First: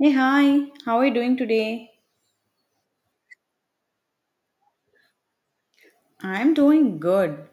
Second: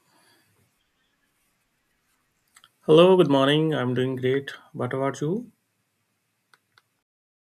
Hey, hi, how are you doing today? Hello, good morning. I'm doing great. What about you? I'm doing good.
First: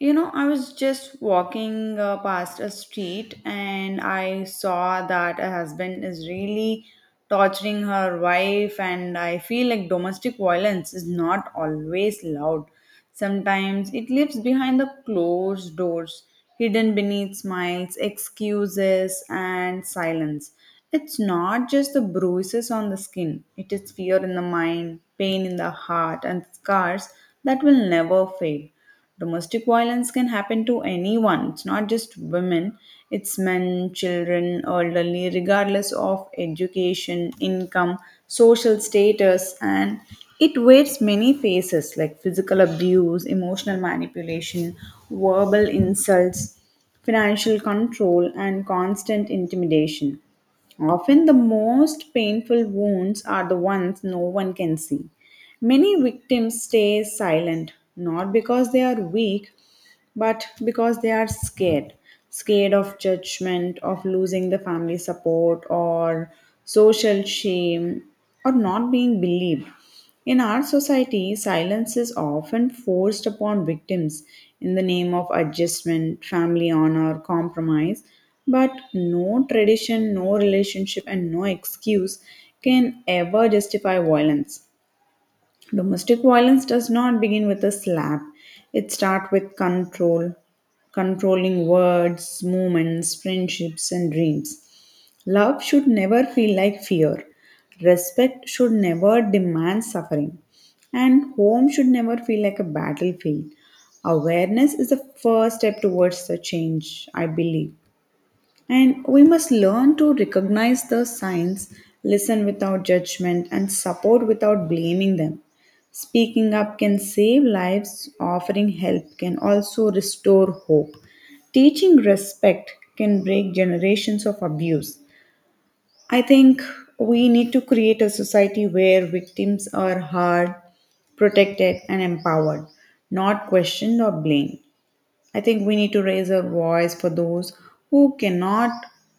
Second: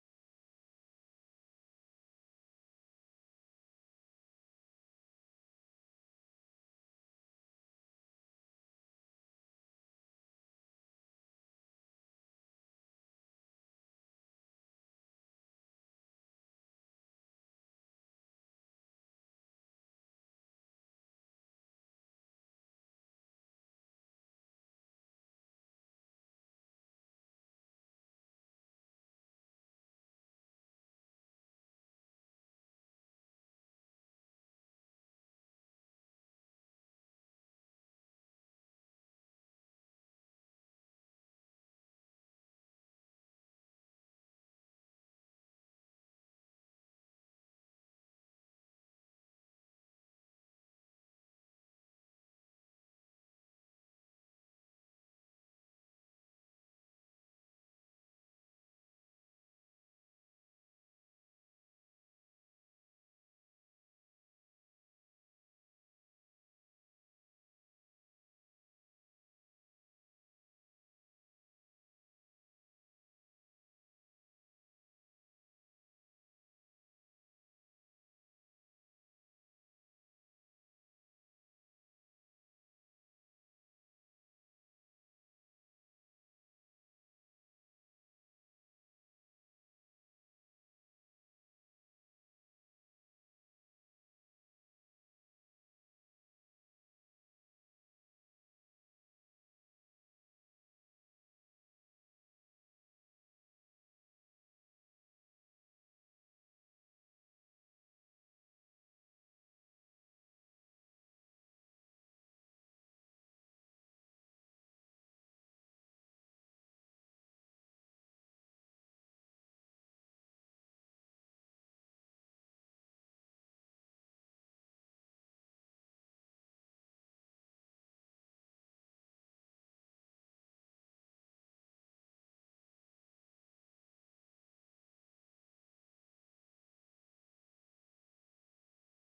You know, I was just walking past a street and I saw that a husband is really torturing her wife, and I feel like domestic violence is not always loud. Sometimes it lives behind the closed doors, hidden beneath smiles, excuses, and silence. It's not just the bruises on the skin, it is fear in the mind, pain in the heart, and scars that will never fade. Domestic violence can happen to anyone, it's not just women, it's men, children, elderly, regardless of education, income, social status, and it wears many faces like physical abuse, emotional manipulation, verbal insults, financial control, and constant intimidation. Often the most painful wounds are the ones no one can see. Many victims stay silent, not because they are weak, but because they are scared. Scared of judgment, of losing the family support, or social shame, or not being believed. In our society, silence is often forced upon victims in the name of adjustment, family honor, compromise. But no tradition, no relationship, and no excuse can ever justify violence. Domestic violence does not begin with a slap, it starts with control, controlling words, movements, friendships, and dreams. Love should never feel like fear. Respect should never demand suffering. And home should never feel like a battlefield. Awareness is the first step towards the change, I believe. And we must learn to recognize the signs, listen without judgment, and support without blaming them. Speaking up can save lives, offering help can also restore hope. Teaching respect can break generations of abuse, I think we need to create a society where victims are heard, protected, and empowered, not questioned or blamed. I think we need to raise our voice for those who cannot,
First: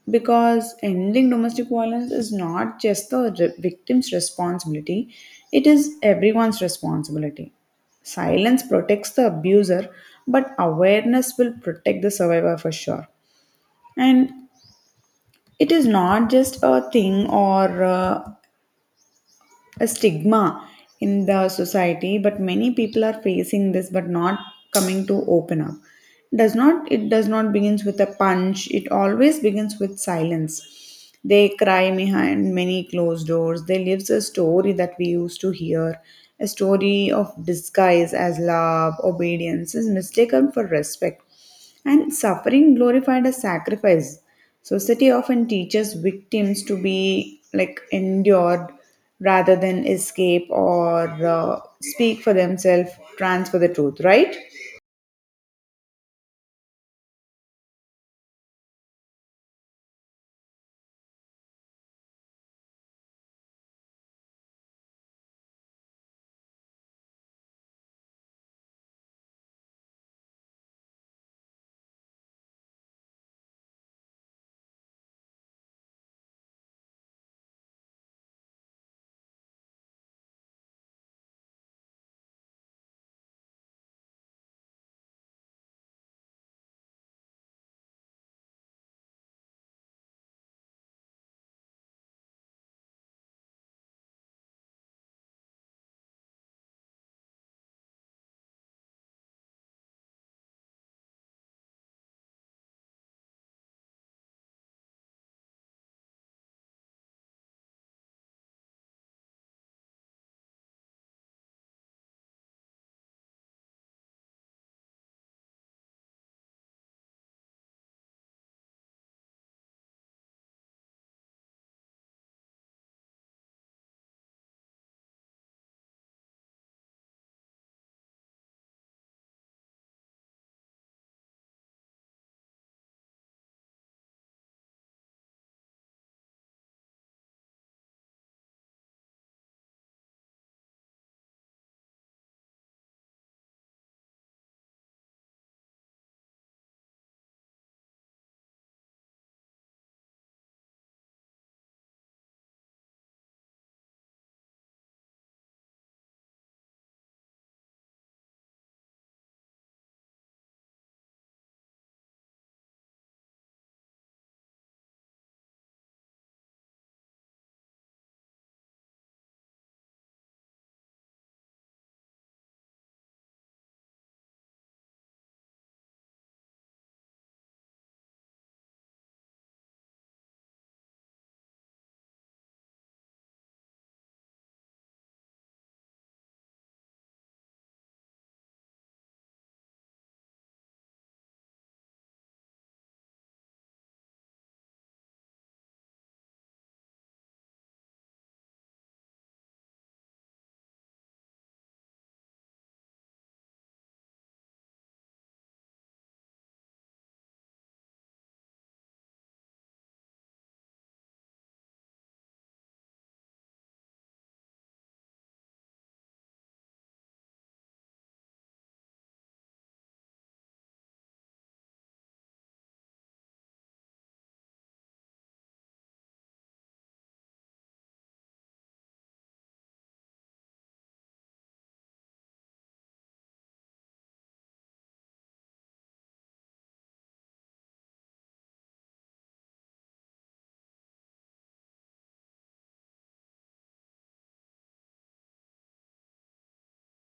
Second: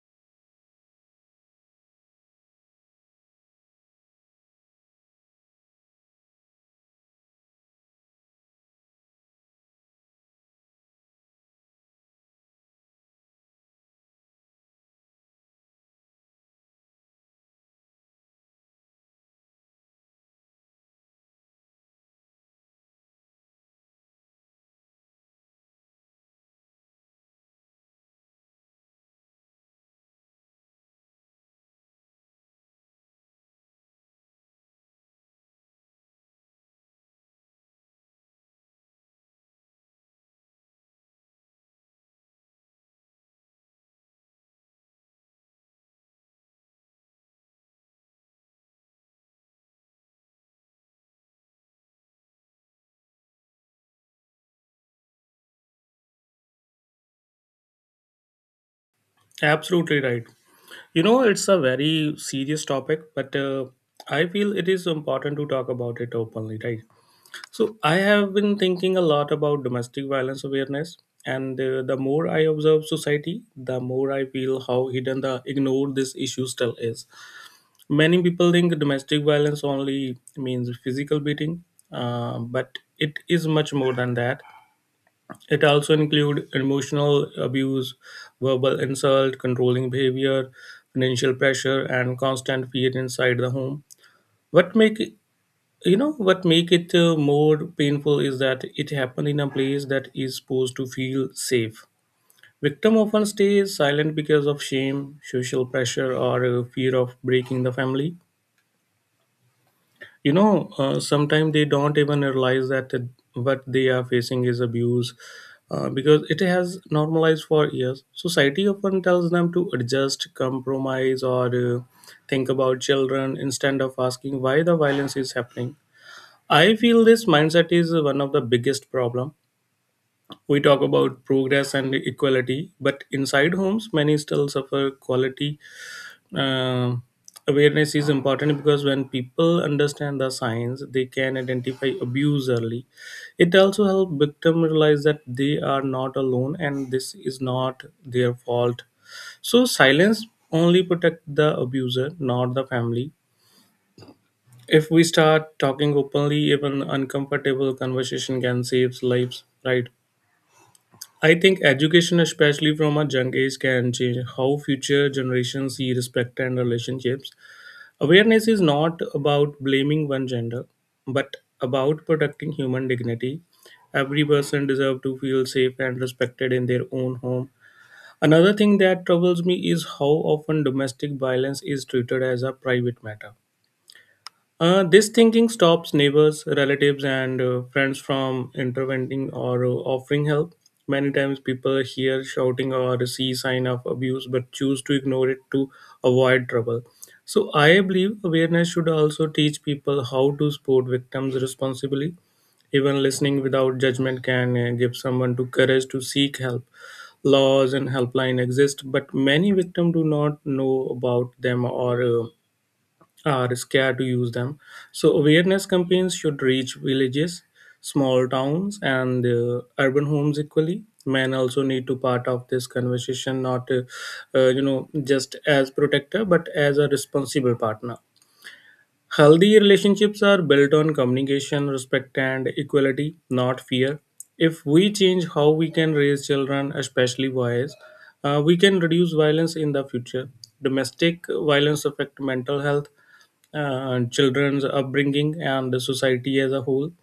because ending domestic violence is not just the victim's responsibility, it is everyone's responsibility. Silence protects the abuser, but awareness will protect the survivor for sure. And it is not just a thing or a stigma in the society, but many people are facing this but not coming to open up. Does not it does not begins with a punch, it always begins with silence. They cry behind many closed doors, they lives a story that we used to hear, a story of disguise as love, obedience is mistaken for respect, and suffering glorified as sacrifice. Society often teaches victims to be like endured rather than escape or speak for themselves. Transfer the truth, right? Absolutely right. You know, it's a very serious topic, but I feel it is important to talk about it openly, right? So, I have been thinking a lot about domestic violence awareness, and the more I observe society, the more I feel how hidden the ignored this issue still is. Many people think domestic violence only means physical beating, but it is much more than that. It also include emotional abuse, verbal insult, controlling behavior, financial pressure, and constant fear inside the home. What make it- you know what make it more painful is that it happened in a place that is supposed to feel safe. Victim often stays silent because of shame, social pressure, or fear of breaking the family. Sometimes they don't even realize that what they are facing is abuse, because it has normalized for years. Society often tells them to adjust, compromise, or think about children instead of asking why the violence is happening. I feel this mindset is one of the biggest problem. We talk about progress and equality, but inside homes many still suffer quality. uh, Awareness is important because when people understand the signs, they can identify abuse early. It also helps victims realize that they are not alone and this is not their fault. So silence only protect the abuser, not the family. If we start talking openly, even uncomfortable conversation can save lives, right? I think education, especially from a young age, can change how future generations see respect and relationships. Awareness is not about blaming one gender, but about protecting human dignity. Every person deserves to feel safe and respected in their own home. Another thing that troubles me is how often domestic violence is treated as a private matter. This thinking stops neighbors, relatives, and friends from intervening or offering help. Many times people hear shouting or see sign of abuse but choose to ignore it to avoid trouble. So I believe awareness should also teach people how to support victims responsibly. Even listening without judgment can give someone to courage to seek help. Laws and helpline exist, but many victims do not know about them or are scared to use them. So, awareness campaigns should reach villages, small towns, and urban homes equally. Men also need to part of this conversation, not you know, just as protector, but as a responsible partner. Healthy relationships are built on communication, respect, and equality, not fear. If we change how we can raise children, especially boys, we can reduce violence in the future. Domestic violence affect mental health, children's upbringing, and the society as a whole.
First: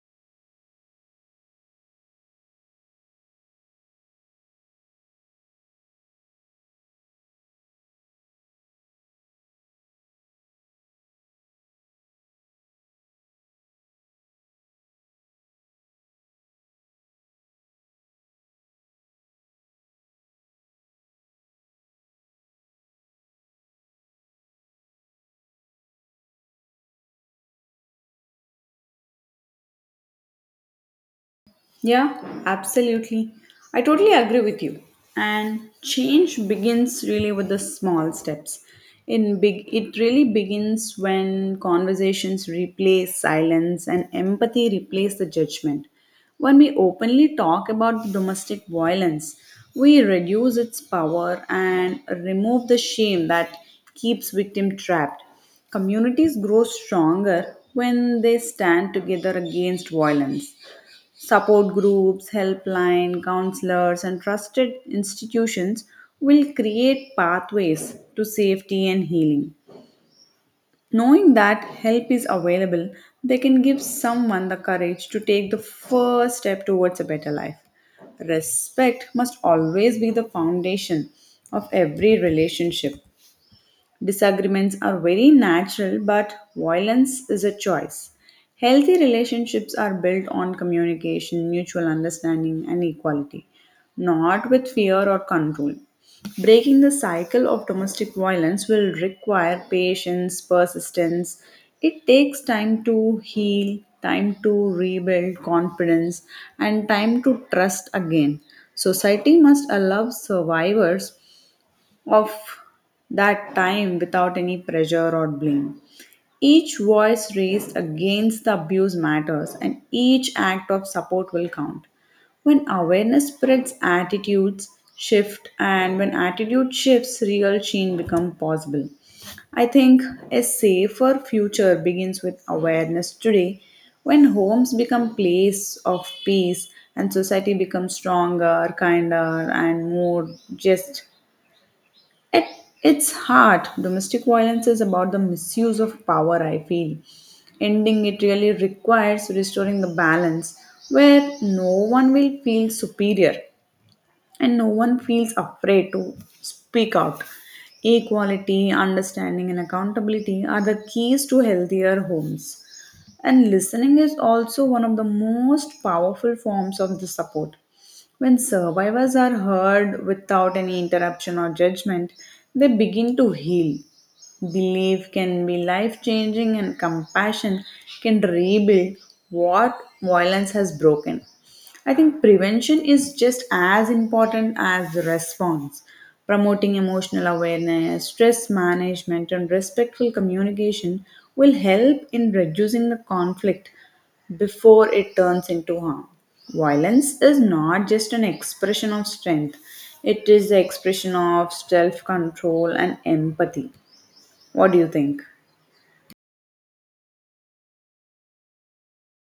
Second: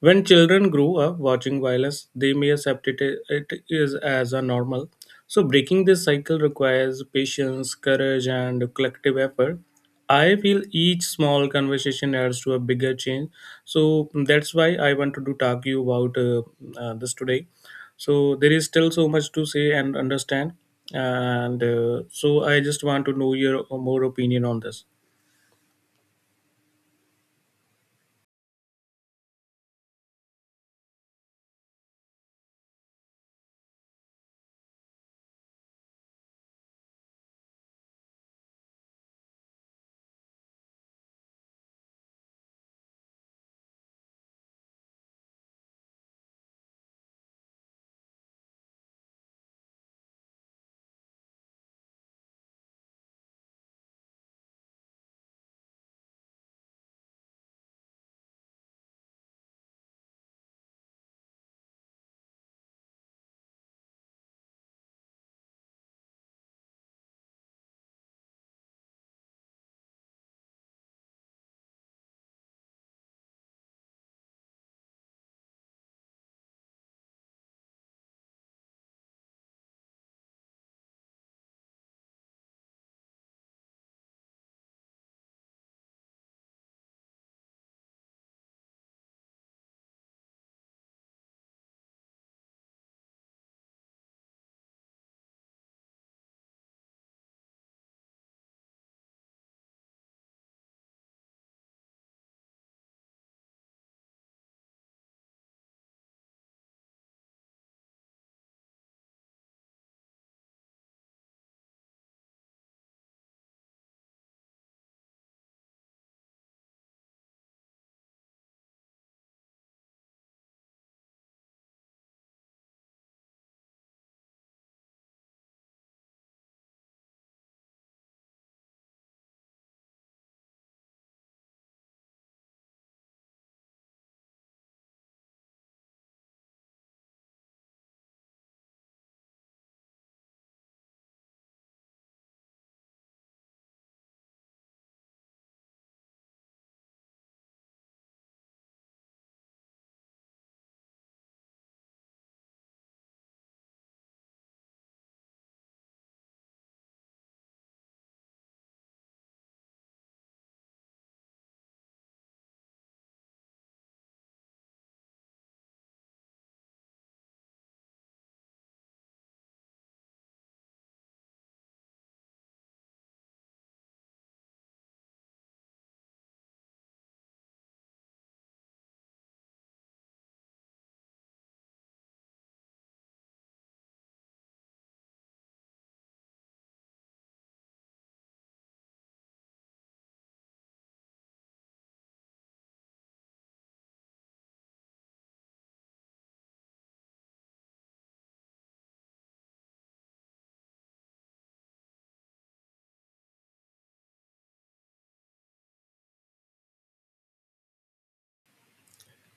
When children grow up watching violence, they may accept it, it is as a normal. So breaking this cycle requires patience, courage, and collective effort. I feel each small conversation adds to a bigger change. So that's why I wanted to do talk you about this today. So there is still so much to say and understand, and so I just want to know your more opinion on this. Yeah, absolutely. I totally agree with you. And change begins really with the small steps. In big it really begins when conversations replace silence and empathy replace the judgment. When we openly talk about domestic violence, we reduce its power and remove the shame that keeps victim trapped. Communities grow stronger when they stand together against violence. Support groups, helpline, counselors, and trusted institutions will create pathways to safety and healing. Knowing that help is available, they can give someone the courage to take the first step towards a better life. Respect must always be the foundation of every relationship. Disagreements are very natural, but violence is a choice. Healthy relationships are built on communication, mutual understanding, and equality, not with fear or control. Breaking the cycle of domestic violence will require patience, persistence. It takes time to heal, time to rebuild confidence, and time to trust again. Society must allow survivors of that time without any pressure or blame. Each voice raised against the abuse matters, and each act of support will count. When awareness spreads, attitudes shift, and when attitude shifts, real change becomes possible. I think a safer future begins with awareness today. When homes become place of peace and society becomes stronger, kinder, and more just at its heart, domestic violence is about the misuse of power, I feel. Ending it really requires restoring the balance where no one will feel superior and no one feels afraid to speak out. Equality, understanding, and accountability are the keys to healthier homes. And listening is also one of the most powerful forms of the support. When survivors are heard without any interruption or judgment, they begin to heal. Belief can be life changing, and compassion can rebuild what violence has broken. I think prevention is just as important as the response. Promoting emotional awareness, stress management, and respectful communication will help in reducing the conflict before it turns into harm. Violence is not just an expression of strength, it is the expression of self control and empathy. What do you think?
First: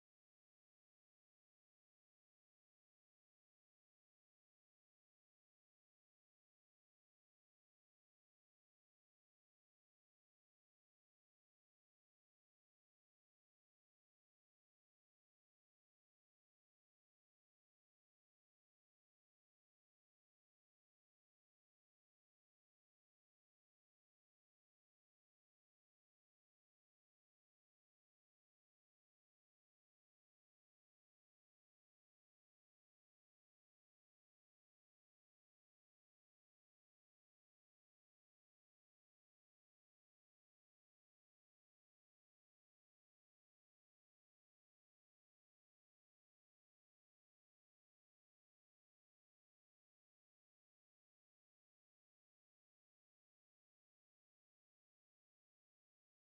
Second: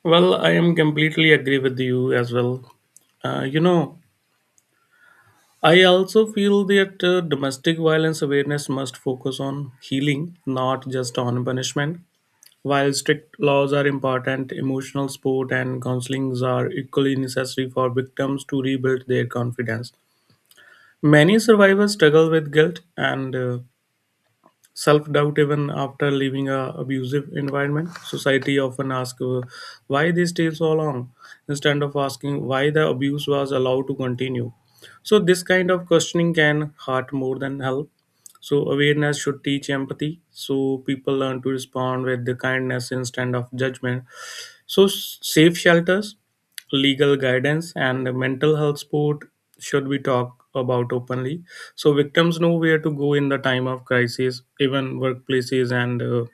Well, I am completely agree with you as well. You know, I also feel that domestic violence awareness must focus on healing, not just on punishment. While strict laws are important, emotional support and counselings are equally necessary for victims to rebuild their confidence. Many survivors struggle with guilt and self doubt even after leaving a abusive environment. Society often asks why they stay so long instead of asking why the abuse was allowed to continue. So this kind of questioning can hurt more than help. So awareness should teach empathy, so people learn to respond with the kindness instead of judgment. So, safe shelters, legal guidance, and mental health support should be talked about openly. So, victims know where to go in the time of crisis. Even workplaces and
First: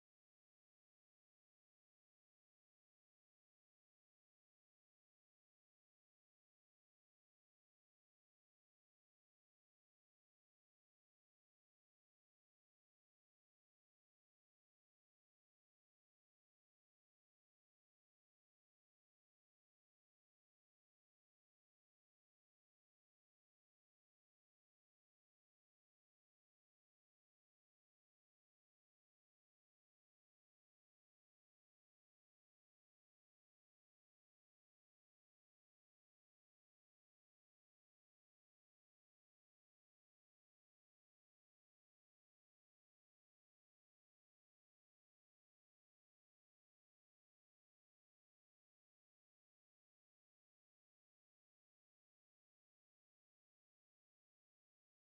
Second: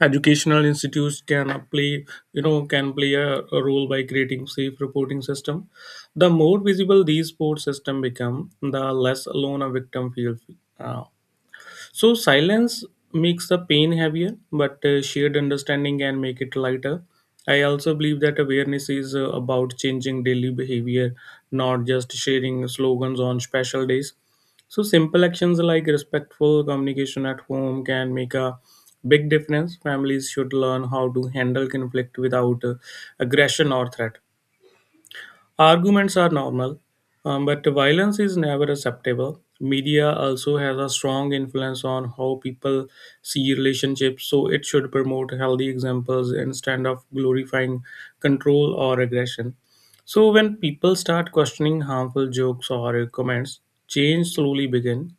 educational institutes can play, you know, can play a role by creating safe reporting system. The more visible these support system become, the less alone a victim feels. Uh, so silence makes the pain heavier, but shared understanding can make it lighter. I also believe that awareness is about changing daily behavior, not just sharing slogans on special days. So simple actions like respectful communication at home can make a big difference. Families should learn how to handle conflict without aggression or threat. Arguments are normal, but violence is never acceptable. Media also has a strong influence on how people see relationships, so it should promote healthy examples instead of glorifying control or aggression. So when people start questioning harmful jokes or comments, change slowly begin.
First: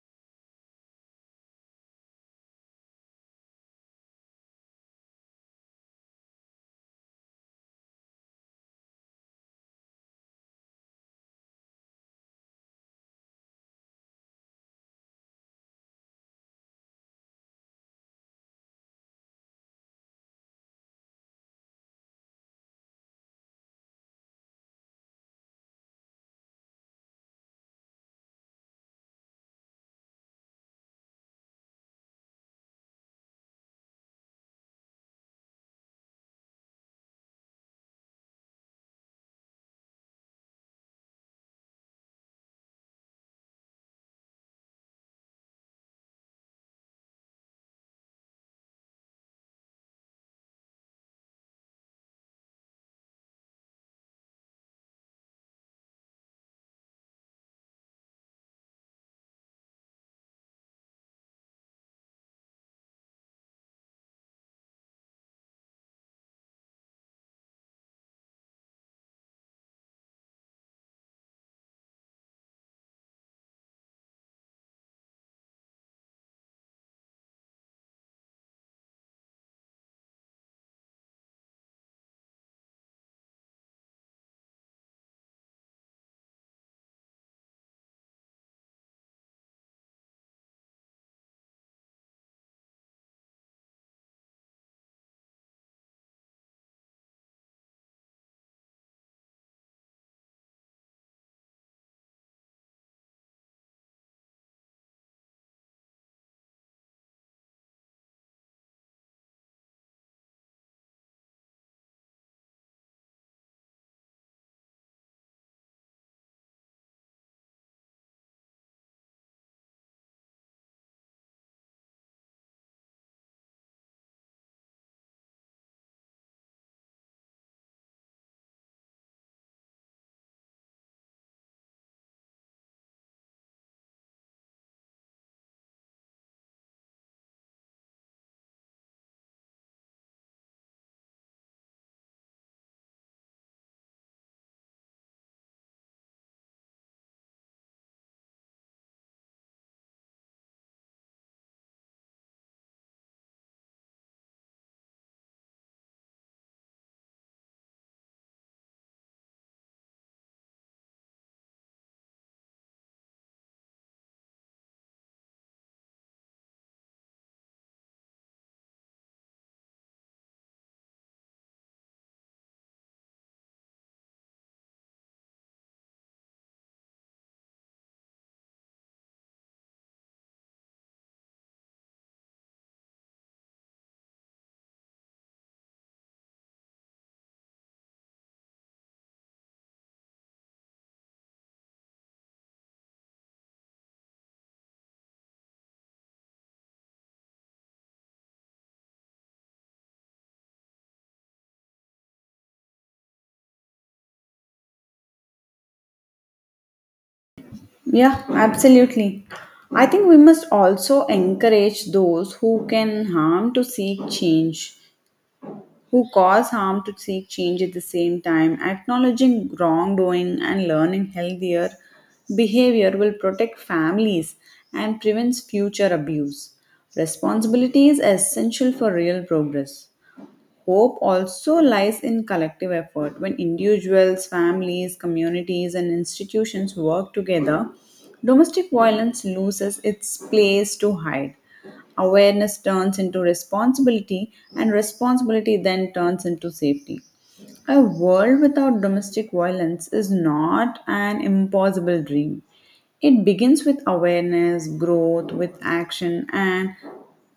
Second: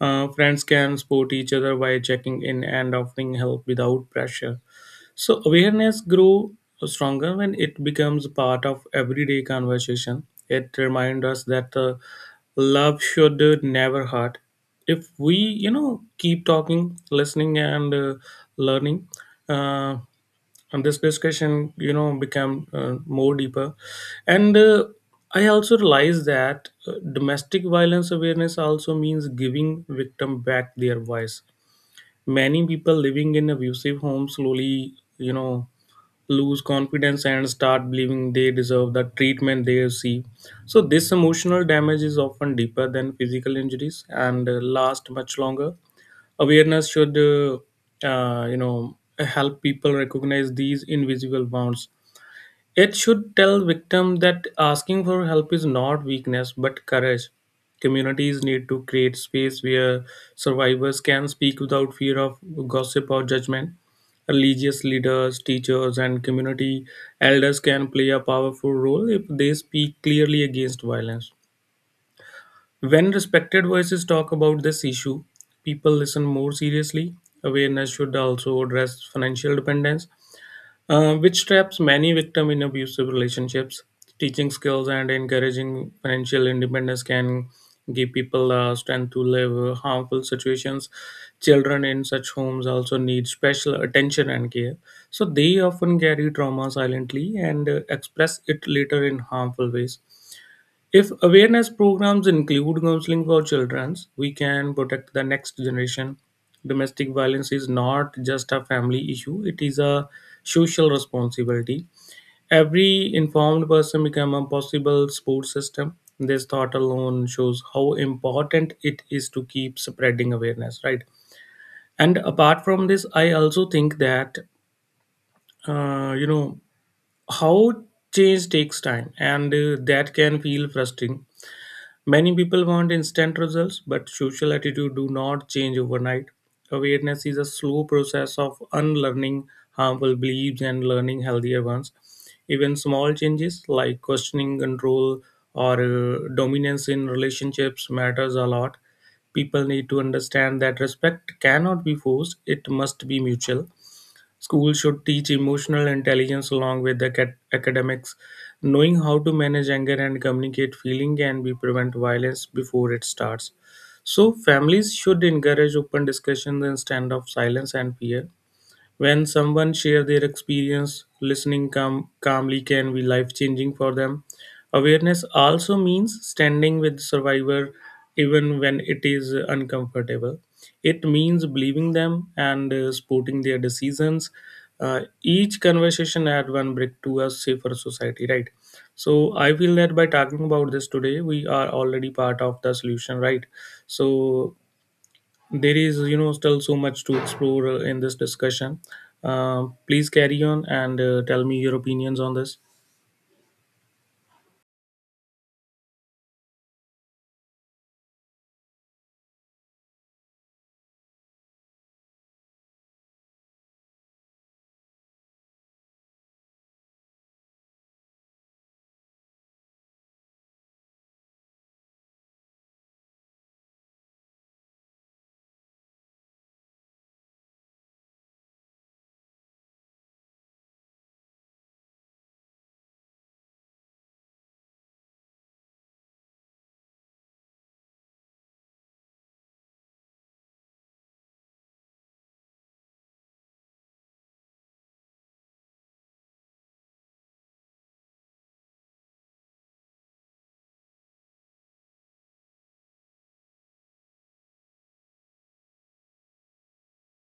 Friends can support each other by checking in and offering help without pressure. So awareness grew stronger when it becomes part of everyday conversation. It reminds us that love should never hurt. If we, you know, keep talking, listening, and learning, uh, and this discussion, you know, become more deeper. And I also realize that domestic violence awareness also means giving victim back their voice. Many people living in abusive homes slowly, you know, lose confidence and start believing they deserve the treatment they receive. So, this emotional damage is often deeper than physical injuries and last much longer. Awareness should, you know, help people recognize these invisible wounds. It should tell victims that asking for help is not weakness but courage. Communities need to create space where survivors can speak without fear of gossip or judgment. Religious leaders, teachers, and community elders can play a powerful role if they speak clearly against violence. When respected voices talk about this issue, people listen more seriously. Awareness should also address financial dependence, which traps many victims in abusive relationships. Teaching skills and encouraging financial independence can give people strength to live harmful situations. Children in such homes also need special attention and care, so they often carry trauma silently and express it later in harmful ways. If awareness programs include counseling for children, we can protect the next generation. Domestic violence is not just a family issue, it is a social responsibility. Every informed person becomes a possible support system. This thought alone shows how important it is to keep spreading awareness, right? And apart from this, I also think that, you know, how change takes time and that can feel frustrating. Many people want instant results, but social attitude do not change overnight. Awareness is a slow process of unlearning harmful beliefs and learning healthier ones. Even small changes like questioning control or dominance in relationships matters a lot. People need to understand that respect cannot be forced, it must be mutual. Schools should teach emotional intelligence along with the academics. Knowing how to manage anger and communicate feeling can be prevent violence before it starts. So families should encourage open discussions instead of silence and fear. When someone shares their experience, listening calmly can be life changing for them. Awareness also means standing with survivor even when it is uncomfortable. It means believing them and supporting their decisions. Each conversation add one brick to a safer society, right? So I feel that by talking about this today, we are already part of the solution, right? So there is, you know, still so much to explore in this discussion. Please carry on and tell me your opinions on this. Yeah, absolutely. I think we must also encourage those who can harm to seek change, who cause harm to seek change at the same time. Acknowledging wrongdoing and learning healthier behavior will protect families and prevents future abuse. Responsibility is essential for real progress. Hope also lies in collective effort. When individuals, families, communities, and institutions work together, domestic violence loses its place to hide. Awareness turns into responsibility, and responsibility then turns into safety. A world without domestic violence is not an impossible dream. It begins with awareness, growth, with action, and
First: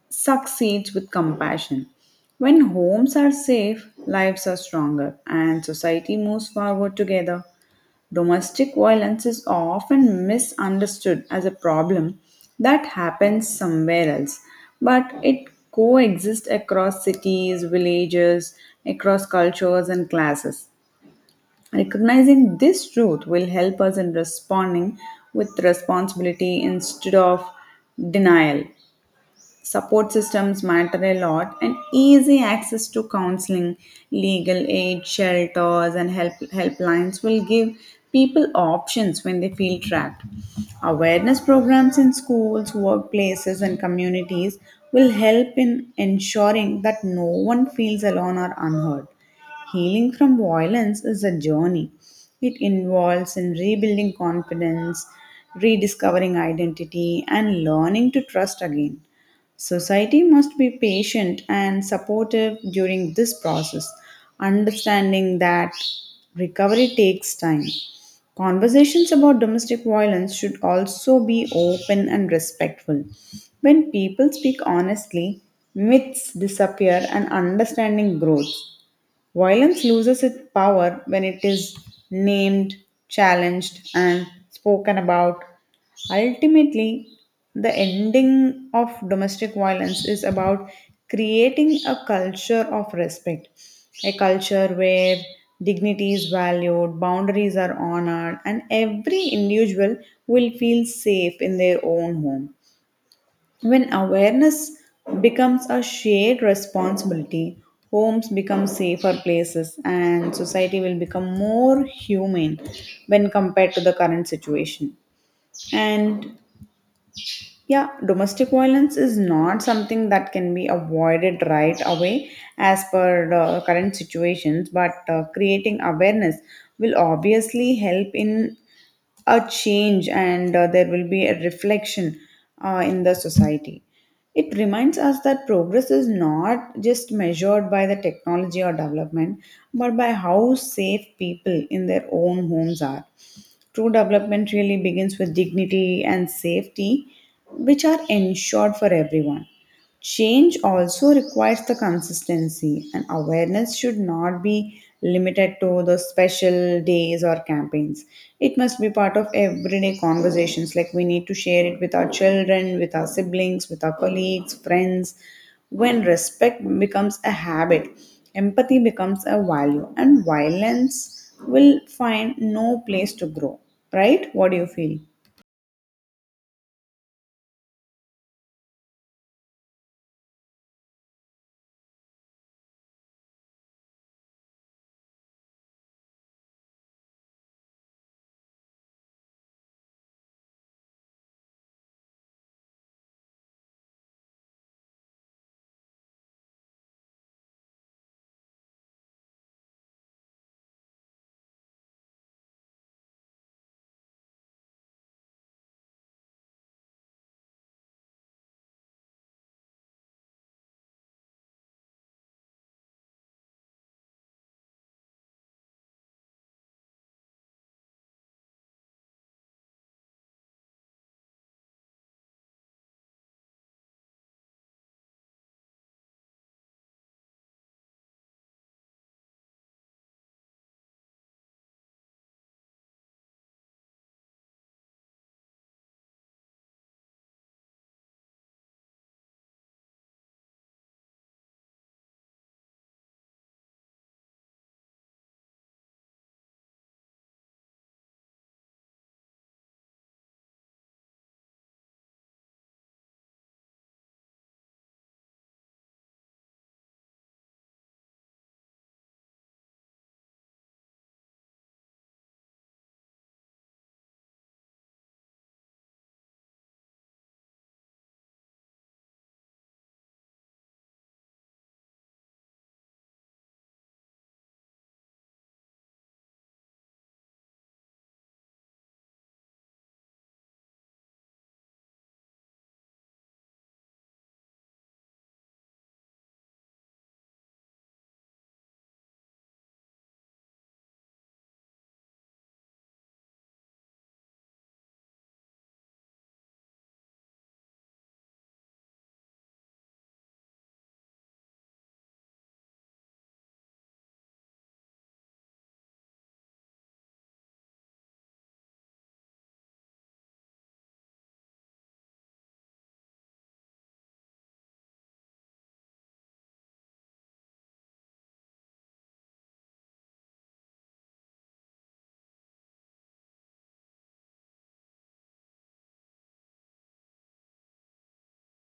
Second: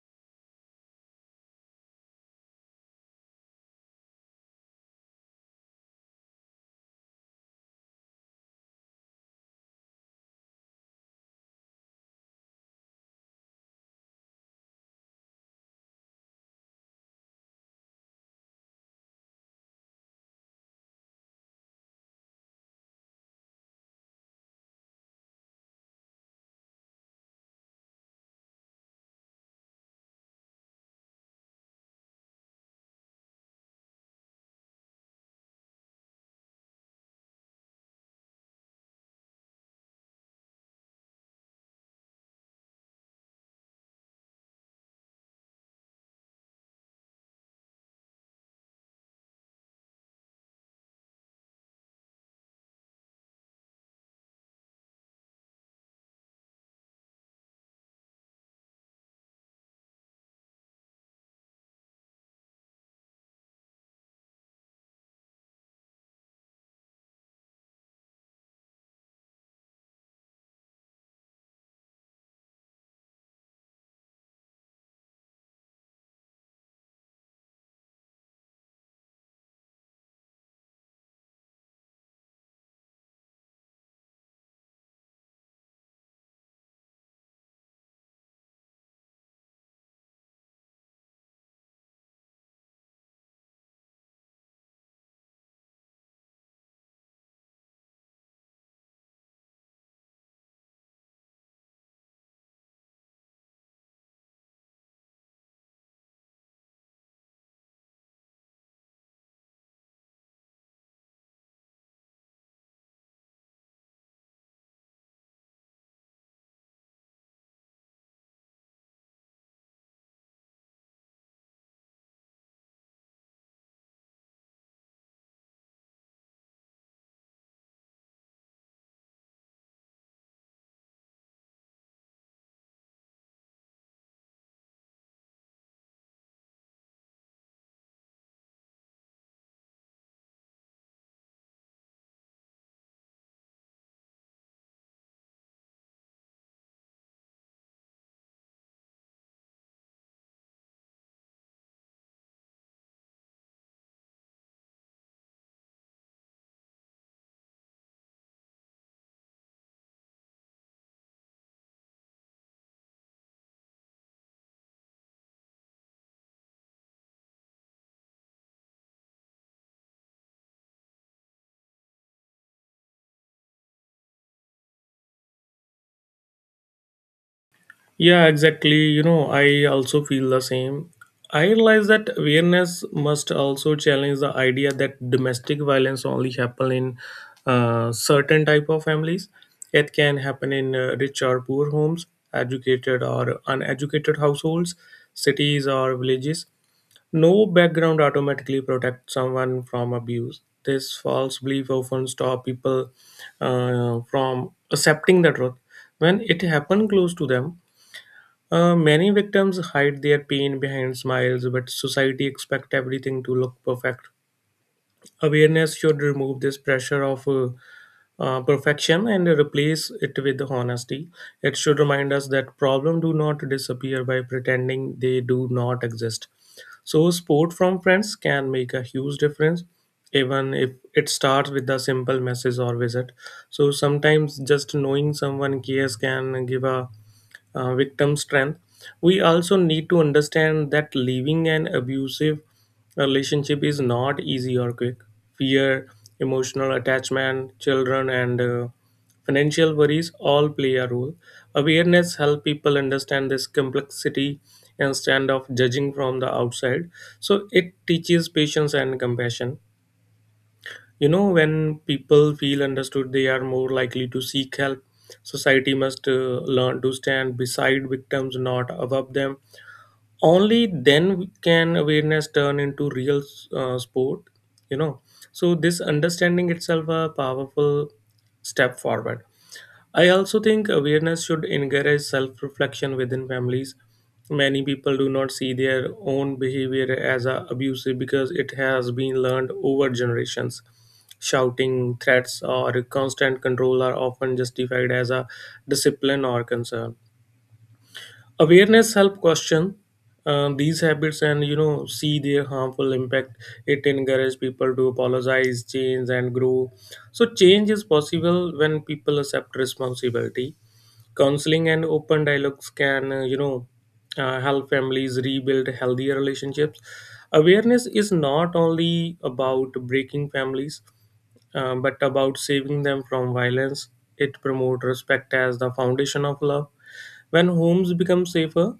succeeds with compassion. When homes are safe, lives are stronger, and society moves forward together. Domestic violence is often misunderstood as a problem that happens somewhere else, but it coexists across cities, villages, across cultures, and classes. Recognizing this truth will help us in responding with responsibility instead of denial. Support systems matter a lot, and easy access to counseling, legal aid, shelters, and help, helplines will give people options when they feel trapped. Awareness programs in schools, workplaces, and communities will help in ensuring that no one feels alone or unheard. Healing from violence is a journey. It involves in rebuilding confidence, rediscovering identity, and learning to trust again. Society must be patient and supportive during this process, understanding that recovery takes time. Conversations about domestic violence should also be open and respectful. When people speak honestly, myths disappear and understanding grows. Violence loses its power when it is named, challenged, and spoken about. Ultimately, the ending of domestic violence is about creating a culture of respect, a culture where dignity is valued, boundaries are honored, and every individual will feel safe in their own home. When awareness becomes a shared responsibility, homes become safer places and society will become more humane when compared to the current situation. And yeah, domestic violence is not something that can be avoided right away as per the current situations, but creating awareness will obviously help in a change, and there will be a reflection in the society. It reminds us that progress is not just measured by the technology or development, but by how safe people in their own homes are. True development really begins with dignity and safety, which are ensured for everyone. Change also requires the consistency, and awareness should not be limited to the special days or campaigns. It must be part of everyday conversations. Like we need to share it with our children, with our siblings, with our colleagues, friends. When respect becomes a habit, empathy becomes a value, and violence will find no place to grow. Right? What do you feel? Yeah, exactly. You know, I also feel the same. I realize that awareness must also challenge the idea that domestic violence only happen in certain type of families. It can happen in rich or poor homes, educated or uneducated households, cities or villages. No background automatically protects someone from abuse. This false belief often stops people from accepting the truth. When it happens close to them, many victims hide their pain behind smiles, but society expects everything to look perfect. Awareness should remove this pressure of perfection and replace it with honesty. It should remind us that problems do not disappear by pretending they do not exist. So, support from friends can make a huge difference, even if it starts with a simple message or visit. So, sometimes just knowing someone cares can give a victim strength. We also need to understand that leaving an abusive relationship is not easy or quick. Fear, emotional attachment, children, and financial worries all play a role. Awareness helps people understand this complexity instead of judging from the outside. So it teaches patience and compassion. You know, when people feel understood, they are more likely to seek help. Society must learn to stand beside victims, not above them. Only then can awareness turn into real support. You know, so this understanding itself a powerful step forward. I also think awareness should encourage self reflection within families. Many people do not see their own behavior as a abusive because it has been learned over generations. Shouting, threats, or constant control are often justified as a discipline or concern. Awareness help question these habits and you know see their harmful impact. It encourages people to apologize, change, and grow. So change is possible when people accept responsibility counseling and open dialogues can help families rebuild healthier relationships. Awareness is not only about breaking families, but about saving them from violence. It promotes respect as the foundation of love. When homes become safer,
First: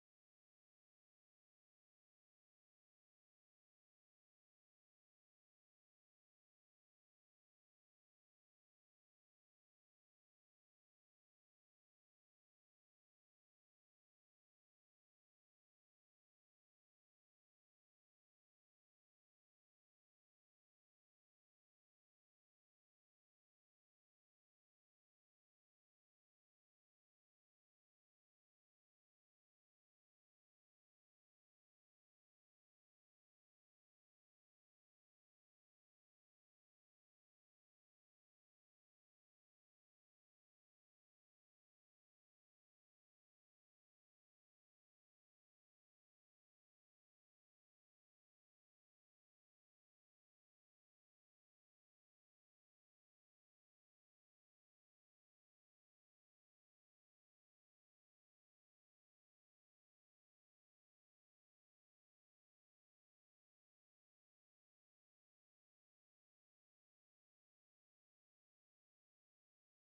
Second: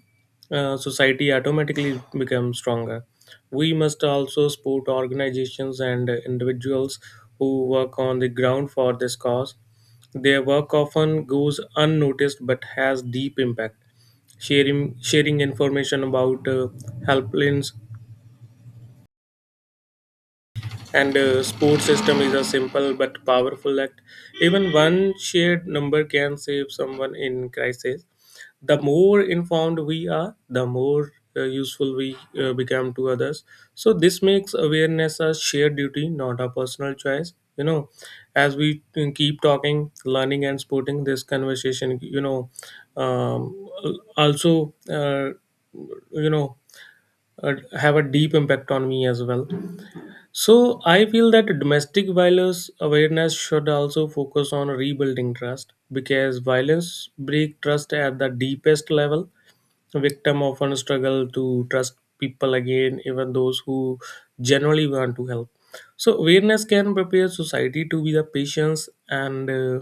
society automatically becomes stronger. We must also support organizations and individuals who work on the ground for this cause. Their work often goes unnoticed but has deep impact. Sharing information about helplines and sports system is a simple but powerful act. Even one shared number can save someone in crisis. The more informed we are, the more useful we become to others. So this makes awareness a shared duty, not a personal choice. You know, as we keep talking, learning and sporting this conversation, you know, um, also uh, you know uh, have a deep impact on me as well. So I feel that domestic violence awareness should also focus on rebuilding trust, because violence break trust at the deepest level. Victim often struggle to trust people again, even those who generally want to help. So awareness can prepare society to be the patience and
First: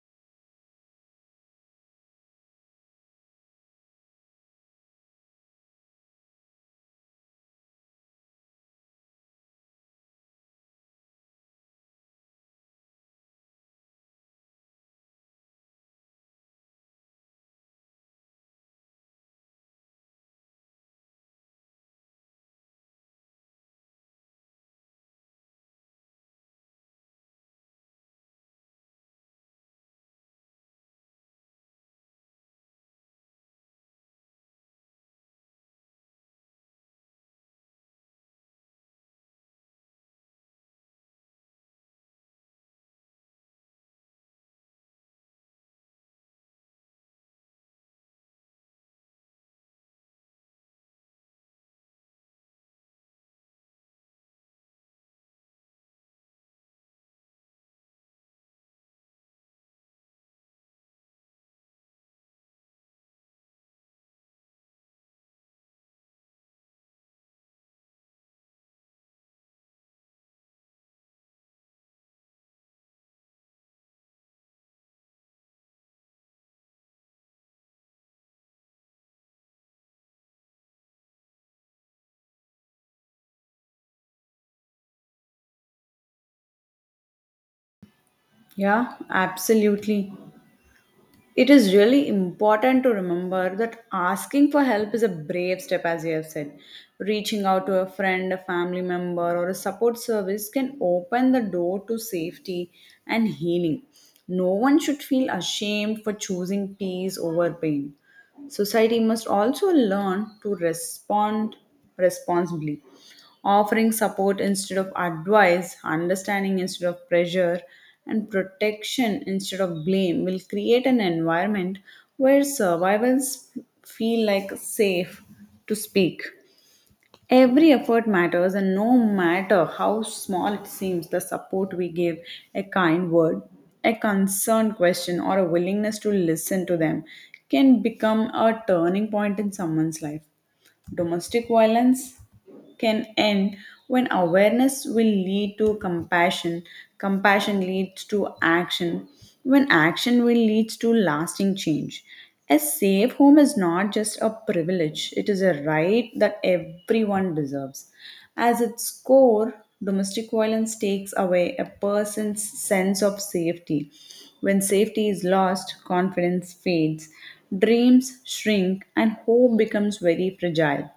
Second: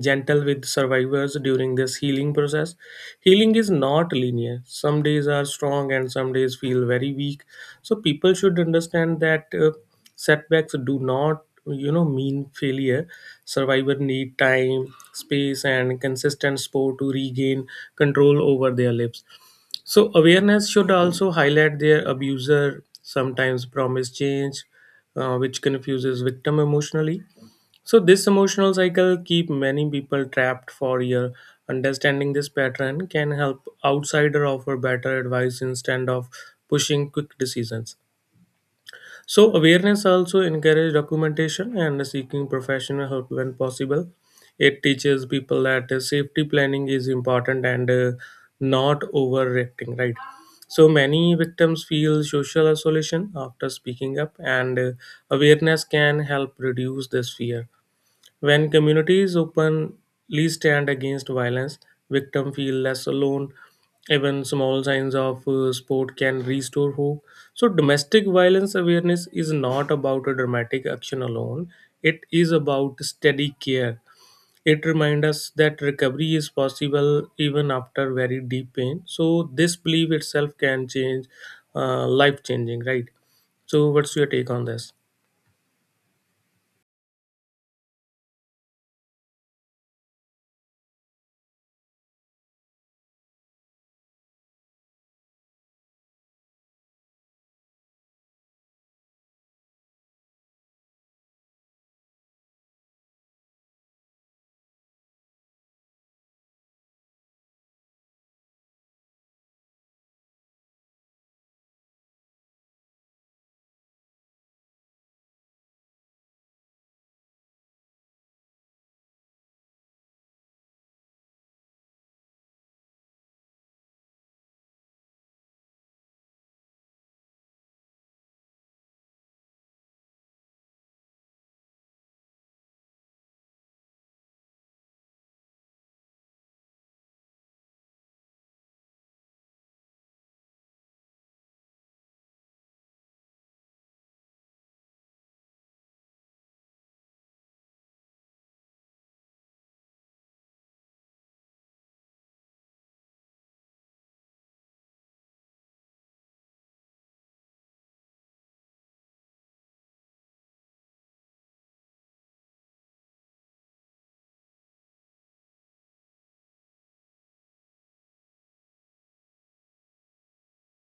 gentle with survivors during this healing process. Healing is not linear. Some days are strong and some days feel very weak. So people should understand that setbacks do not you know mean failure. Survivor need time, space and consistent support to regain control over their lives. So awareness should also highlight their abuser sometimes promise change, which confuses victim emotionally. So this emotional cycle keep many people trapped for year. Understanding this pattern can help outsider offer better advice instead of pushing quick decisions. So awareness also encourages documentation and seeking professional help when possible. It teaches people that safety planning is important and not overreacting, right? So many victims feel social isolation after speaking up, and awareness can help reduce this fear. When communities openly stand against violence, victims feel less alone. Even small signs of support can restore hope. So, domestic violence awareness is not about a dramatic action alone, it is about steady care. It reminds us that recovery is possible even after very deep pain. So, this belief itself can change, life changing, right? So, what's your take on this? Yeah, absolutely. It is really important to remember that asking for help is a brave step, as you have said. Reaching out to a friend, a family member, or a support service can open the door to safety and healing. No one should feel ashamed for choosing peace over pain. Society must also learn to respond responsibly, offering support instead of advice, understanding instead of pressure, and protection instead of blame will create an environment where survivors feel like safe to speak. Every effort matters, and no matter how small it seems, the support we give, a kind word, a concerned question, or a willingness to listen to them can become a turning point in someone's life. Domestic violence can end when awareness will lead to compassion, compassion leads to action, when action will lead to lasting change. A safe home is not just a privilege, it is a right that everyone deserves. As its core, domestic violence takes away a person's sense of safety. When safety is lost, confidence fades, dreams shrink, and hope becomes very fragile.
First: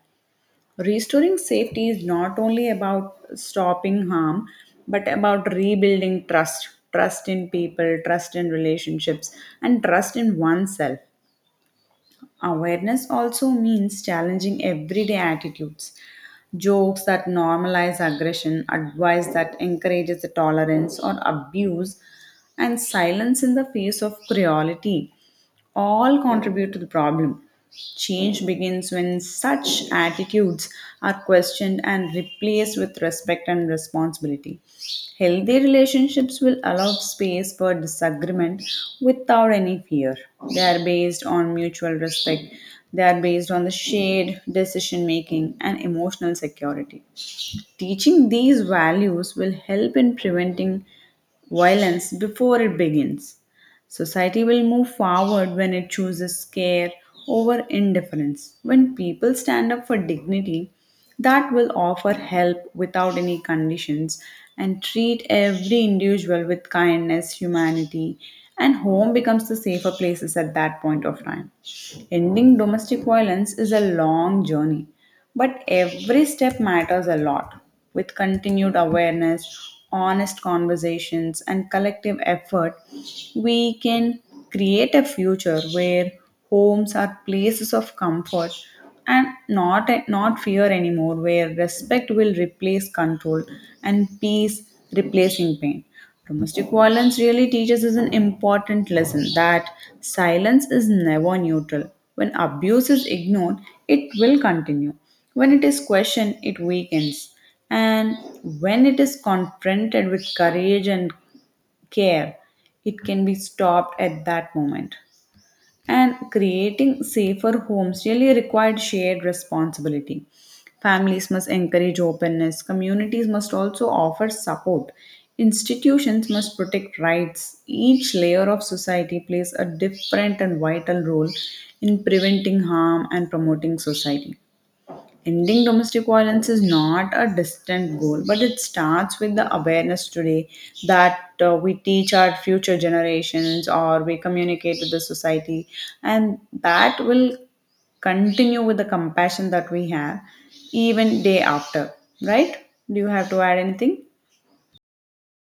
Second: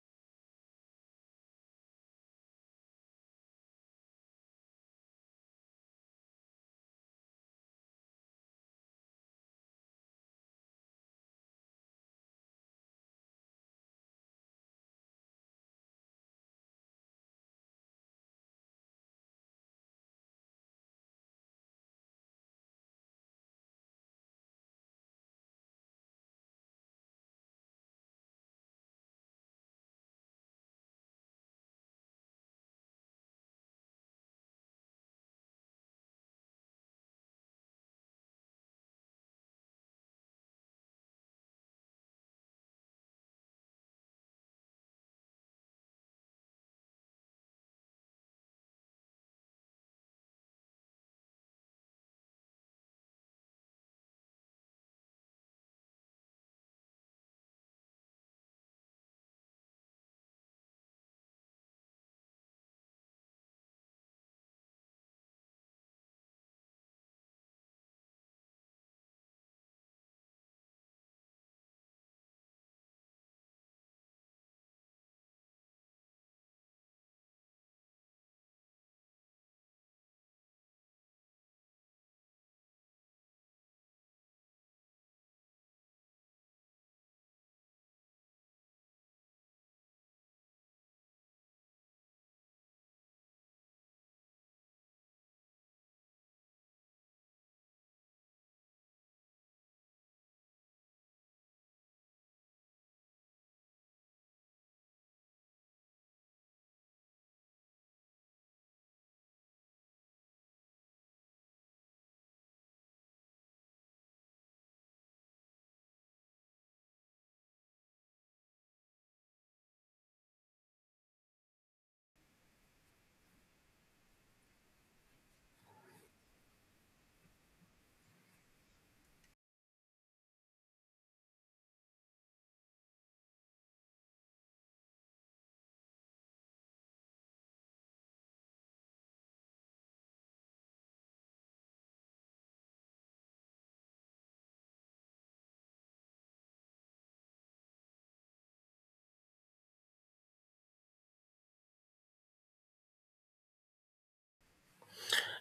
Restoring safety is not only about stopping harm, but about rebuilding trust, trust in people, trust in relationships, and trust in oneself. Awareness also means challenging everyday attitudes. Jokes that normalize aggression, advice that encourages the tolerance or abuse, and silence in the face of cruelty all contribute to the problem. Change begins when such attitudes are questioned and replaced with respect and responsibility. Healthy relationships will allow space for disagreement without any fear. They are based on mutual respect, they are based on the shared decision making and emotional security. Teaching these values will help in preventing violence before it begins. Society will move forward when it chooses care over indifference. When people stand up for dignity, that will offer help without any conditions and treat every individual with kindness, humanity, and home becomes the safer places at that point of time. Ending domestic violence is a long journey, but every step matters a lot. With continued awareness, honest conversations, and collective effort, we can create a future where homes are places of comfort and not fear anymore, where respect will replace control and peace replacing pain. Domestic violence really teaches us an important lesson that silence is never neutral. When abuse is ignored, it will continue. When it is questioned, it weakens. And when it is confronted with courage and care, it can be stopped at that moment, and creating safer homes really required shared responsibility. Families must encourage openness, communities must also offer support, institutions must protect rights. Each layer of society plays a different and vital role in preventing harm and promoting society. Ending domestic violence is not a distant goal, but it starts with the awareness today that we teach our future generations or we communicate to the society, and that will continue with the compassion that we have even day after. Right? Do you have to add anything?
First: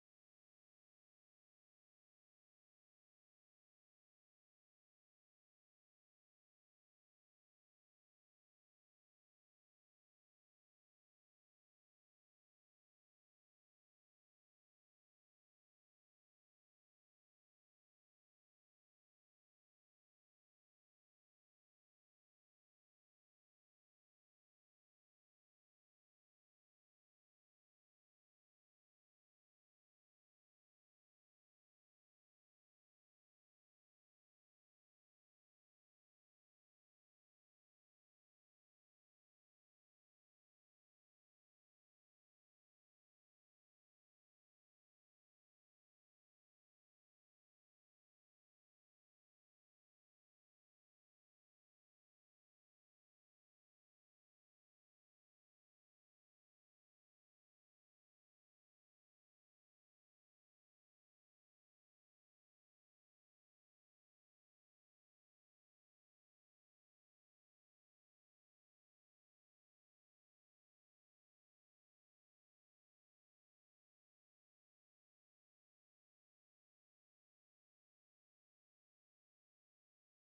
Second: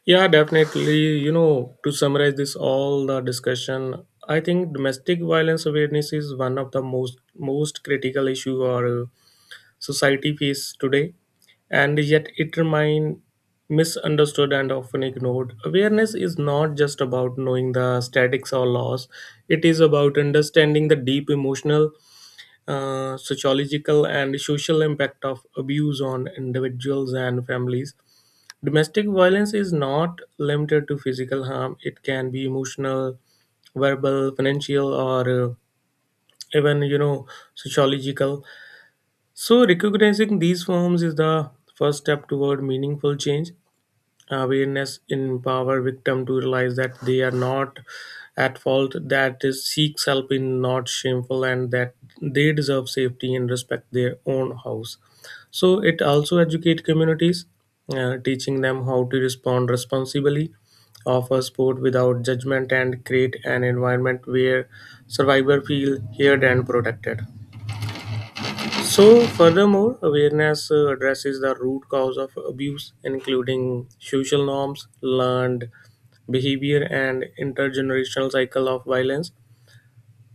Yeah, definitely. You know, to summarize this all the discussion, I think domestic violence awareness is one of the most critical issue our society face today, and yet it remain misunderstood and often ignored. Awareness is not just about knowing the statics or laws; it is about understanding the deep emotional, sociological, and social impact of abuse on individuals and families. Domestic violence is not limited to physical harm. It can be emotional, verbal, financial, or uh, even sociological. So recognizing these forms is the first step toward meaningful change. Awareness empower victim to realize that they are not at fault, that they seek help is not shameful, and that they deserve safety and respect their own house. So it also educate communities, teaching them how to respond responsibly, offer support without judgment, and create an environment where survivors feel heard and protected. So, furthermore, awareness addresses the root cause of abuse, including social norms, learned behavior, and intergenerational cycle of violence.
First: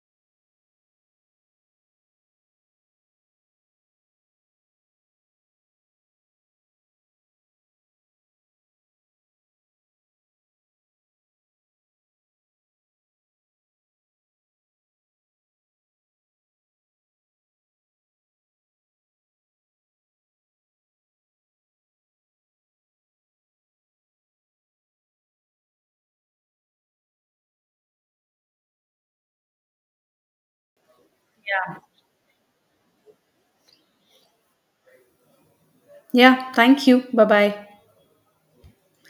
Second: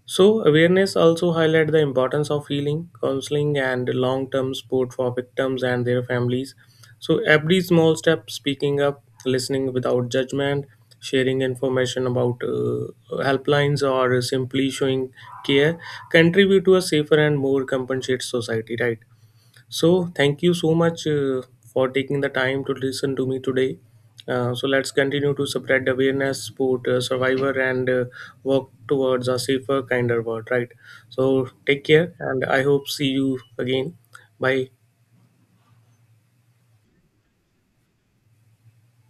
So, awareness also highlights the importance of healing, counseling, and long-term support for victims and their families. So, every small step, speaking up, listening without judgment, sharing information about helplines, or simply showing care, contribute to a safer and more compensate society. Right. So, thank you so much for taking the time to listen to me today. So, let's continue to spread awareness, support survivor, and work towards a safer, kinder world, right? So, take care, and I hope see you again. Bye. Yeah, thank you. Bye bye.